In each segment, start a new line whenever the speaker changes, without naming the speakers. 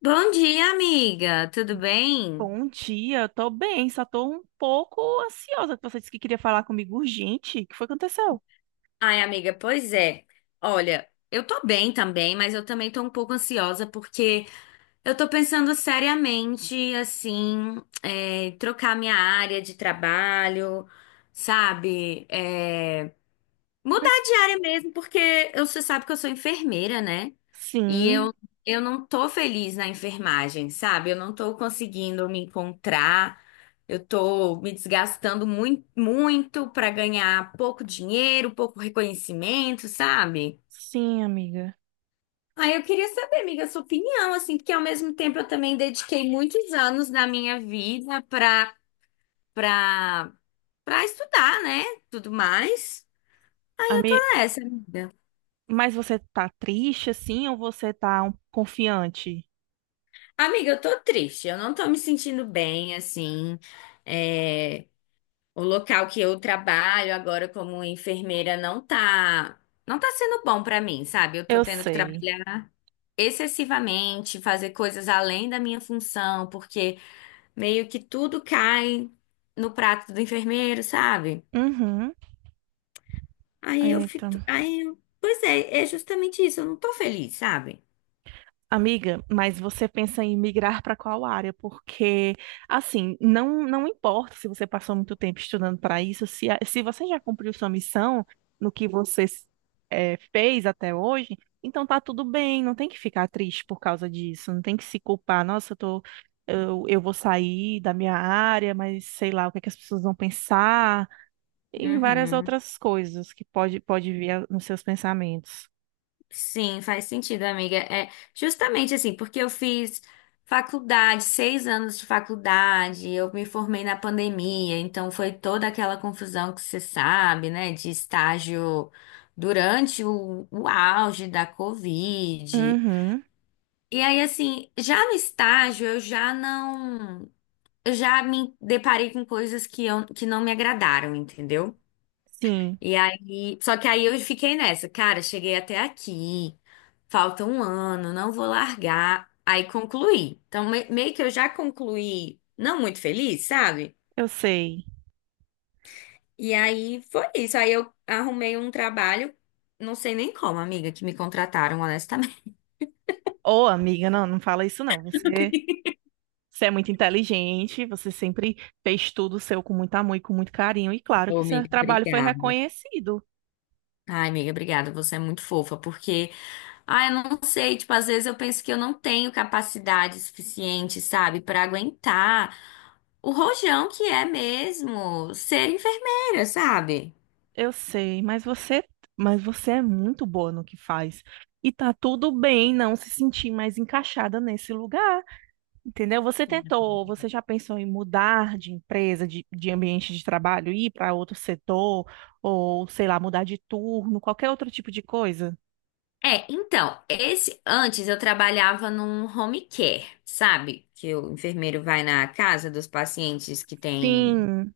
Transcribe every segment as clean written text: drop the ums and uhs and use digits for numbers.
Bom dia, amiga. Tudo bem?
Bom dia, tô bem, só tô um pouco ansiosa que você disse que queria falar comigo urgente. O que foi que aconteceu?
Ai, amiga, pois é. Olha, eu tô bem também, mas eu também tô um pouco ansiosa porque eu tô pensando seriamente, assim, trocar minha área de trabalho, sabe? Mudar
Mas
de área mesmo, porque você sabe que eu sou enfermeira, né? E
sim,
eu não tô feliz na enfermagem, sabe? Eu não tô conseguindo me encontrar. Eu tô me desgastando muito, muito para ganhar pouco dinheiro, pouco reconhecimento, sabe?
sim, amiga.
Aí eu queria saber, amiga, a sua opinião, assim, porque ao mesmo tempo eu também dediquei muitos anos da minha vida pra, pra estudar, né? Tudo mais.
Ami...
Ah, amiga.
Mas você tá triste assim ou você tá confiante?
Amiga, eu tô triste, eu não tô me sentindo bem, assim. É, o local que eu trabalho agora como enfermeira não tá sendo bom pra mim, sabe? Eu tô
Eu
tendo que
sei.
trabalhar excessivamente, fazer coisas além da minha função, porque meio que tudo cai no prato do enfermeiro, sabe?
Uhum.
Aí eu
Eita,
fico, aí, eu- pois é, é justamente isso, eu não tô feliz, sabe?
amiga, mas você pensa em migrar para qual área? Porque, assim, não, não importa se você passou muito tempo estudando para isso, se, se você já cumpriu sua missão no que você fez até hoje, então tá tudo bem, não tem que ficar triste por causa disso, não tem que se culpar. Nossa, eu vou sair da minha área, mas sei lá o que é que as pessoas vão pensar, e várias
Uhum.
outras coisas que pode vir nos seus pensamentos.
Sim, faz sentido, amiga. É justamente assim, porque eu fiz faculdade, 6 anos de faculdade, eu me formei na pandemia, então foi toda aquela confusão que você sabe, né, de estágio durante o auge da Covid.
Uhum,
E aí, assim, já no estágio eu já não, eu já me deparei com coisas que não me agradaram, entendeu?
sim,
E aí, só que aí eu fiquei nessa, cara, cheguei até aqui, falta um ano, não vou largar. Aí concluí. Então, meio que eu já concluí, não muito feliz, sabe?
eu sei.
E aí foi isso. Aí eu arrumei um trabalho, não sei nem como, amiga, que me contrataram, honestamente.
Ô, amiga, não, não fala isso não. Você é muito inteligente, você sempre fez tudo seu com muito amor e com muito carinho. E claro
Ô,
que seu
amiga,
trabalho foi
obrigada.
reconhecido.
Ai, amiga, obrigada, você é muito fofa, porque ah, eu não sei, tipo, às vezes eu penso que eu não tenho capacidade suficiente, sabe, pra aguentar o rojão que é mesmo ser enfermeira, sabe?
Eu sei, mas você é muito boa no que faz. E tá tudo bem não se sentir mais encaixada nesse lugar, entendeu? Você tentou, você já pensou em mudar de empresa, de ambiente de trabalho, ir para outro setor, ou sei lá, mudar de turno, qualquer outro tipo de coisa?
É, então, esse antes eu trabalhava num home care, sabe? Que o enfermeiro vai na casa dos pacientes que tem
Sim.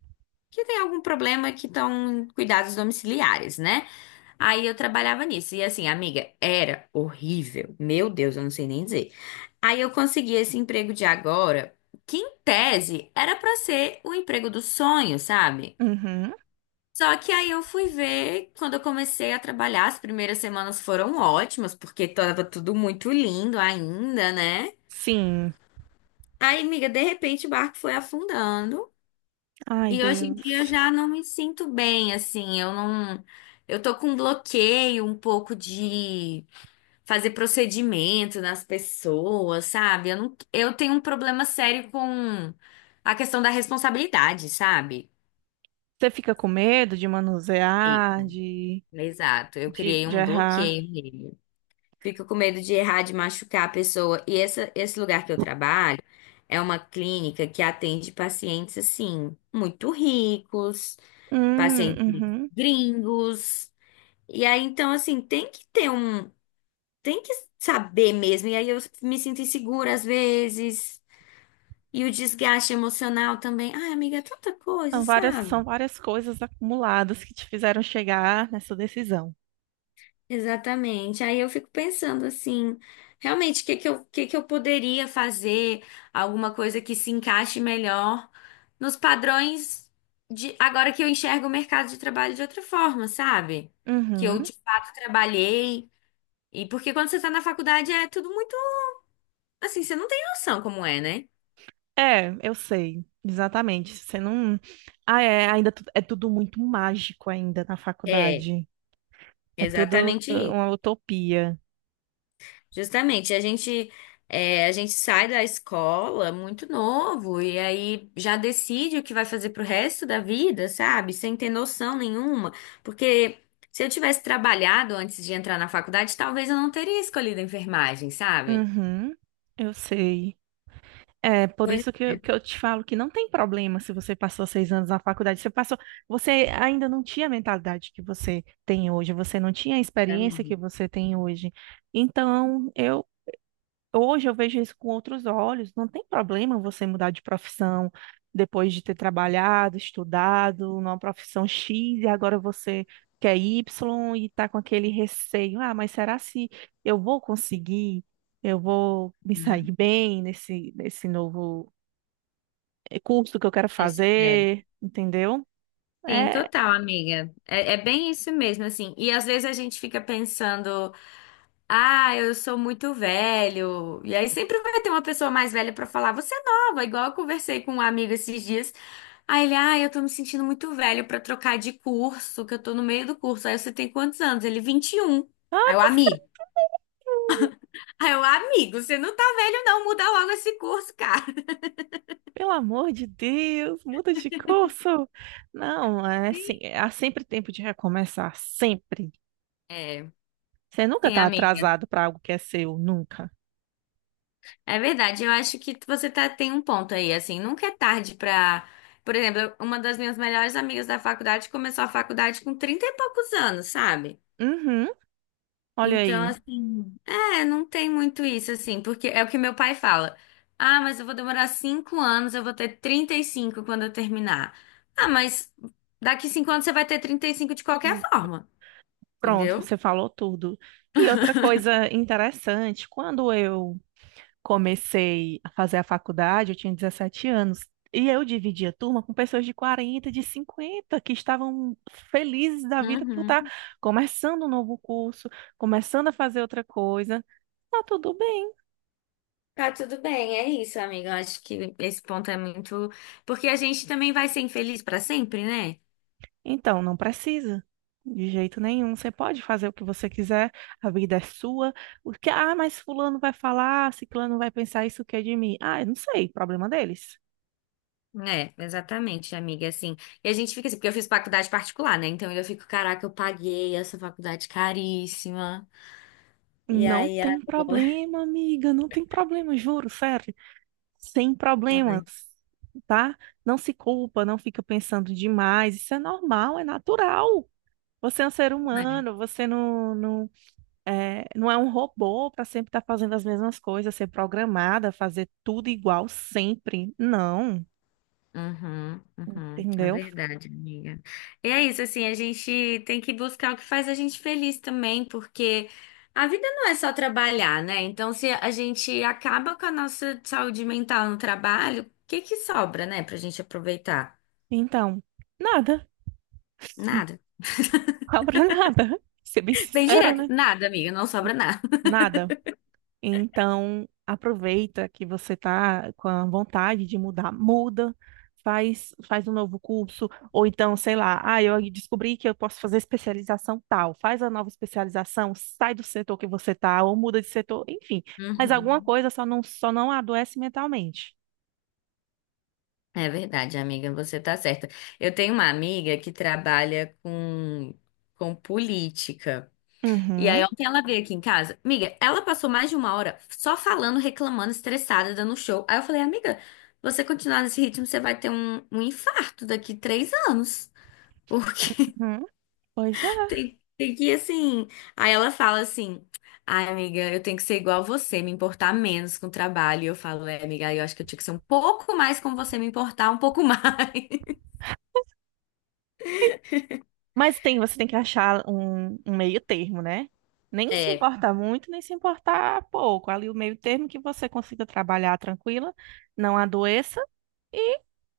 que tem algum problema que estão em cuidados domiciliares, né? Aí eu trabalhava nisso. E assim, amiga, era horrível. Meu Deus, eu não sei nem dizer. Aí eu consegui esse emprego de agora, que em tese era pra ser o emprego do sonho, sabe?
Uhum.
Só que aí eu fui ver, quando eu comecei a trabalhar, as primeiras semanas foram ótimas, porque tava tudo muito lindo ainda, né?
Sim.
Aí, amiga, de repente o barco foi afundando.
Ai,
E hoje em dia eu
Deus.
já não me sinto bem, assim, eu não. Eu tô com bloqueio um pouco de fazer procedimento nas pessoas, sabe? Eu não, eu tenho um problema sério com a questão da responsabilidade, sabe?
Você fica com medo de
Sim.
manusear,
Exato, eu criei
de
um
errar?
bloqueio nele. Fico com medo de errar, de machucar a pessoa. E esse lugar que eu trabalho é uma clínica que atende pacientes, assim, muito ricos, pacientes
Uhum.
gringos. E aí, então, assim, tem que ter um. Tem que saber mesmo. E aí eu me sinto insegura às vezes. E o desgaste emocional também. Ai, amiga, é tanta coisa, sabe?
São várias coisas acumuladas que te fizeram chegar nessa decisão.
Exatamente. Aí eu fico pensando assim, realmente, o que que eu poderia fazer? Alguma coisa que se encaixe melhor nos padrões de agora que eu enxergo o mercado de trabalho de outra forma, sabe? Que eu
Uhum.
de fato trabalhei. E porque quando você está na faculdade é tudo muito. Assim, você não tem noção como é, né?
É, eu sei, exatamente. Você não. Ah, é, ainda é tudo muito mágico ainda na
É,
faculdade. É tudo
exatamente isso.
uma utopia.
Justamente, a gente sai da escola muito novo e aí já decide o que vai fazer pro resto da vida, sabe? Sem ter noção nenhuma, porque se eu tivesse trabalhado antes de entrar na faculdade, talvez eu não teria escolhido enfermagem, sabe?
Uhum, eu sei. É por
Pois
isso que eu te falo que não tem problema se você passou 6 anos na faculdade. Você passou, você ainda não tinha a mentalidade que você tem hoje, você não tinha a
é,
experiência que
amiga.
você tem hoje. Então, eu hoje eu vejo isso com outros olhos. Não tem problema você mudar de profissão depois de ter trabalhado, estudado numa profissão X e agora você quer Y e está com aquele receio. Ah, mas será se eu vou conseguir? Eu vou me sair
Uhum.
bem nesse novo curso que eu quero
É.
fazer, entendeu?
Sim,
É,
total, amiga. É bem isso mesmo, assim. E às vezes a gente fica pensando. Ah, eu sou muito velho. E aí sempre vai ter uma pessoa mais velha pra falar, você é nova, igual eu conversei com um amigo esses dias. Aí ele, ah, eu tô me sentindo muito velho pra trocar de curso, que eu tô no meio do curso. Aí você tem quantos anos? Ele, 21.
ah,
Aí o amigo. Aí o amigo, você não tá velho não, muda logo esse curso, cara.
pelo amor de Deus, muda de curso. Não, é assim, há sempre tempo de recomeçar, sempre.
É,
Você nunca
sim,
tá
amiga.
atrasado para algo que é seu, nunca.
É verdade, eu acho que você tá, tem um ponto aí, assim, nunca é tarde pra... Por exemplo, uma das minhas melhores amigas da faculdade começou a faculdade com 30 e poucos anos, sabe?
Uhum, olha
Então,
aí.
assim, não tem muito isso, assim, porque é o que meu pai fala. Ah, mas eu vou demorar 5 anos, eu vou ter 35 quando eu terminar. Ah, mas daqui 5 anos você vai ter 35 de qualquer forma,
Pronto,
entendeu?
você falou tudo. E outra coisa interessante, quando eu comecei a fazer a faculdade, eu tinha 17 anos, e eu dividia turma com pessoas de 40, de 50, que estavam felizes da vida por estar
Uhum.
começando um novo curso, começando a fazer outra coisa. Tá tudo bem.
Tá tudo bem, é isso, amiga. Eu acho que esse ponto é muito. Porque a gente também vai ser infeliz pra sempre, né?
Então, não precisa. De jeito nenhum. Você pode fazer o que você quiser, a vida é sua. O que, ah, mas fulano vai falar, ciclano vai pensar isso que é de mim. Ah, eu não sei, problema deles.
É, exatamente, amiga, assim. E a gente fica assim, porque eu fiz faculdade particular, né? Então eu fico, caraca, eu paguei essa faculdade caríssima. E
Não
aí,
tem
agora.
problema, amiga, não tem problema, juro, sério. Sem problemas,
Ai,
tá? Não se culpa, não fica pensando demais. Isso é normal, é natural. Você é um ser
é,
humano, você não, não é, não é um robô para sempre estar fazendo as mesmas coisas, ser programada, fazer tudo igual sempre. Não,
uhum, uhum. É
entendeu?
verdade, amiga. E é isso, assim, a gente tem que buscar o que faz a gente feliz também, porque a vida não é só trabalhar, né? Então, se a gente acaba com a nossa saúde mental no trabalho, o que que sobra, né, pra gente aproveitar?
Então, nada.
Nada.
Cobra nada. Ser bem
Bem
sincera,
direto,
né?
nada, amiga, não sobra nada.
Nada. Então, aproveita que você está com a vontade de mudar, muda, faz um novo curso, ou então, sei lá, ah, eu descobri que eu posso fazer especialização tal, faz a nova especialização, sai do setor que você está, ou muda de setor, enfim, faz alguma
Uhum.
coisa, só não adoece mentalmente.
É verdade, amiga, você tá certa. Eu tenho uma amiga que trabalha com política. E aí
Uhum,
ontem ela veio aqui em casa. Amiga, ela passou mais de uma hora só falando, reclamando, estressada, dando show. Aí eu falei, amiga, você continuar nesse ritmo, você vai ter um infarto daqui 3 anos. Porque
uhum, pois é.
tem que ir assim. Aí ela fala assim, ai, amiga, eu tenho que ser igual a você, me importar menos com o trabalho. E eu falo, é, amiga, eu acho que eu tinha que ser um pouco mais como você, me importar um pouco mais.
Mas tem, você tem que achar um meio termo, né? Nem se
É,
importar muito, nem se importar pouco. Ali o meio termo que você consiga trabalhar tranquila, não adoeça.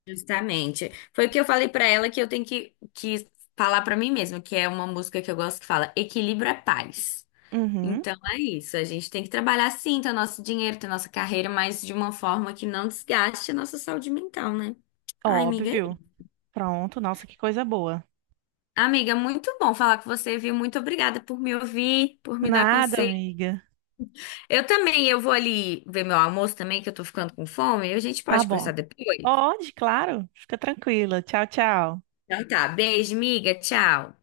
justamente. Foi o que eu falei pra ela que eu tenho que falar pra mim mesma, que é uma música que eu gosto que fala equilíbrio é paz.
Uhum,
Então é isso, a gente tem que trabalhar sim, ter o nosso dinheiro, ter nossa carreira, mas de uma forma que não desgaste a nossa saúde mental, né? Ai, amiga, é
óbvio.
isso.
Pronto, nossa, que coisa boa.
Amiga, muito bom falar com você, viu? Muito obrigada por me ouvir, por me dar
Nada,
conselho.
amiga.
Eu também, eu vou ali ver meu almoço também, que eu tô ficando com fome, e a gente
Tá
pode
bom.
conversar depois.
Pode, claro. Fica tranquila. Tchau, tchau.
Então tá, beijo, amiga, tchau.